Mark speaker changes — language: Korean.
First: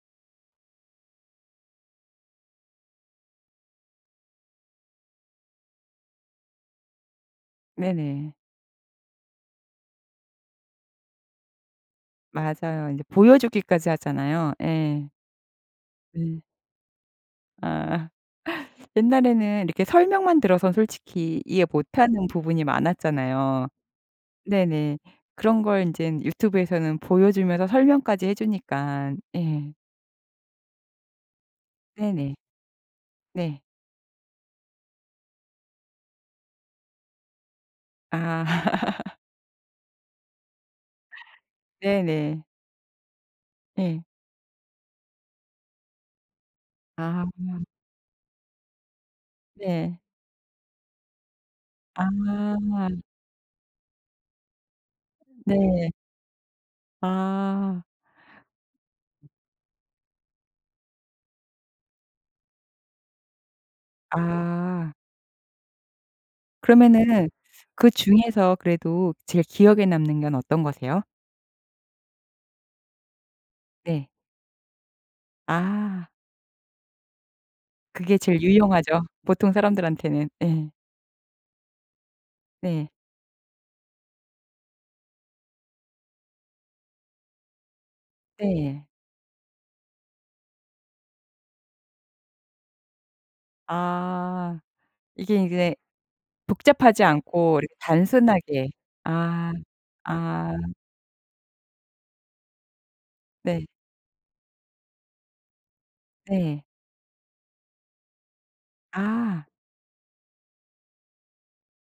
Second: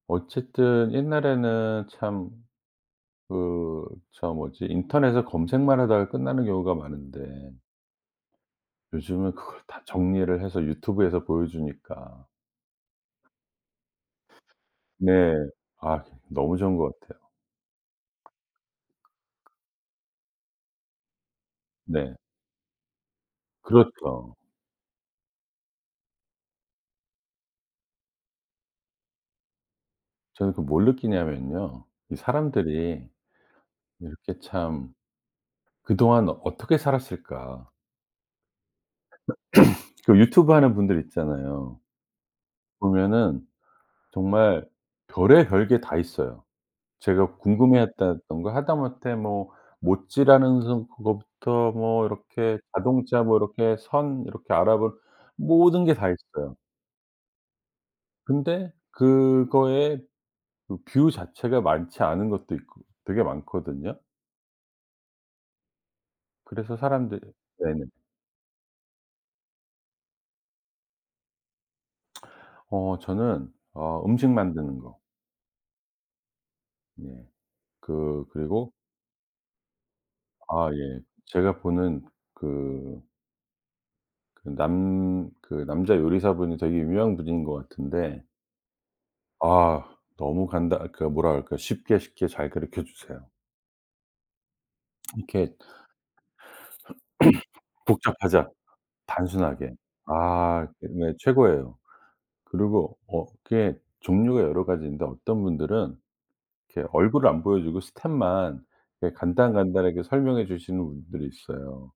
Speaker 1: 어쨌든 옛날에는 참 그 저 뭐지 인터넷에 검색만 하다가 끝나는 경우가 많은데
Speaker 2: 네네.
Speaker 1: 요즘은 그걸 다 정리를 해서 유튜브에서 보여주니까.
Speaker 2: 맞아요. 인제 보여주기까지 하잖아요. 예.
Speaker 1: 네. 아
Speaker 2: 네.
Speaker 1: 너무 좋은 것 같아요.
Speaker 2: 아. 옛날에는 이렇게 설명만 들어선 솔직히 이해 못
Speaker 1: 네.
Speaker 2: 하는 부분이 많았잖아요.
Speaker 1: 그렇죠.
Speaker 2: 네네. 그런 걸 인젠 유튜브에서는 보여주면서 설명까지 해주니깐. 예.
Speaker 1: 저는 그 뭘 느끼냐면요. '이
Speaker 2: 네네.
Speaker 1: 사람들이
Speaker 2: 네.
Speaker 1: 이렇게 참 그동안 어떻게 살았을까.'
Speaker 2: 아.
Speaker 1: 그 유튜브 하는 분들 있잖아요.
Speaker 2: 네네.
Speaker 1: 보면은
Speaker 2: 예.
Speaker 1: 정말 별의별 게 다 있어요.
Speaker 2: 아.
Speaker 1: 제가 궁금해했다던가 하다못해 뭐
Speaker 2: 네.
Speaker 1: 못질하는 서 그거부터 뭐 이렇게
Speaker 2: 아.
Speaker 1: 자동차 뭐 이렇게 선 이렇게 알아보는 모든
Speaker 2: 네.
Speaker 1: 게 다 있어요.
Speaker 2: 아.
Speaker 1: 근데 그거에 그 뷰 자체가 많지 않은 것도 있거 되게 많거든요.
Speaker 2: 아.
Speaker 1: 그래서 사람들이
Speaker 2: 그러면은
Speaker 1: 네네.
Speaker 2: 그 중에서 그래도 제일 기억에 남는 건 어떤 거세요?
Speaker 1: 어 저는 어
Speaker 2: 네.
Speaker 1: 음식 만드는 거.
Speaker 2: 아.
Speaker 1: 네.
Speaker 2: 그게
Speaker 1: 그
Speaker 2: 제일
Speaker 1: 그리고
Speaker 2: 유용하죠, 보통 사람들한테는.
Speaker 1: 아
Speaker 2: 예.
Speaker 1: 예. 제가 보는
Speaker 2: 네.
Speaker 1: 그 그 남 그 남자 요리사분이 되게 유명한 분인 것 같은데
Speaker 2: 네.
Speaker 1: 아 너무 간단 그 뭐라 그럴까. 쉽게 쉽게 잘 가르켜주세요.
Speaker 2: 아. 이게
Speaker 1: 이렇게
Speaker 2: 인제 복잡하지 않고 이렇게
Speaker 1: 복잡하자.
Speaker 2: 단순하게. 아.
Speaker 1: 단순하게.
Speaker 2: 아.
Speaker 1: 아 그 네 최고예요. 그리고 어
Speaker 2: 네.
Speaker 1: 그게 종류가 여러 가지 있는데 어떤 분들은
Speaker 2: 네.
Speaker 1: 이렇게 얼굴을 안 보여주고 스텝만 되게
Speaker 2: 아.
Speaker 1: 간단, 간단하게 설명해 주시는 분들이 있어요.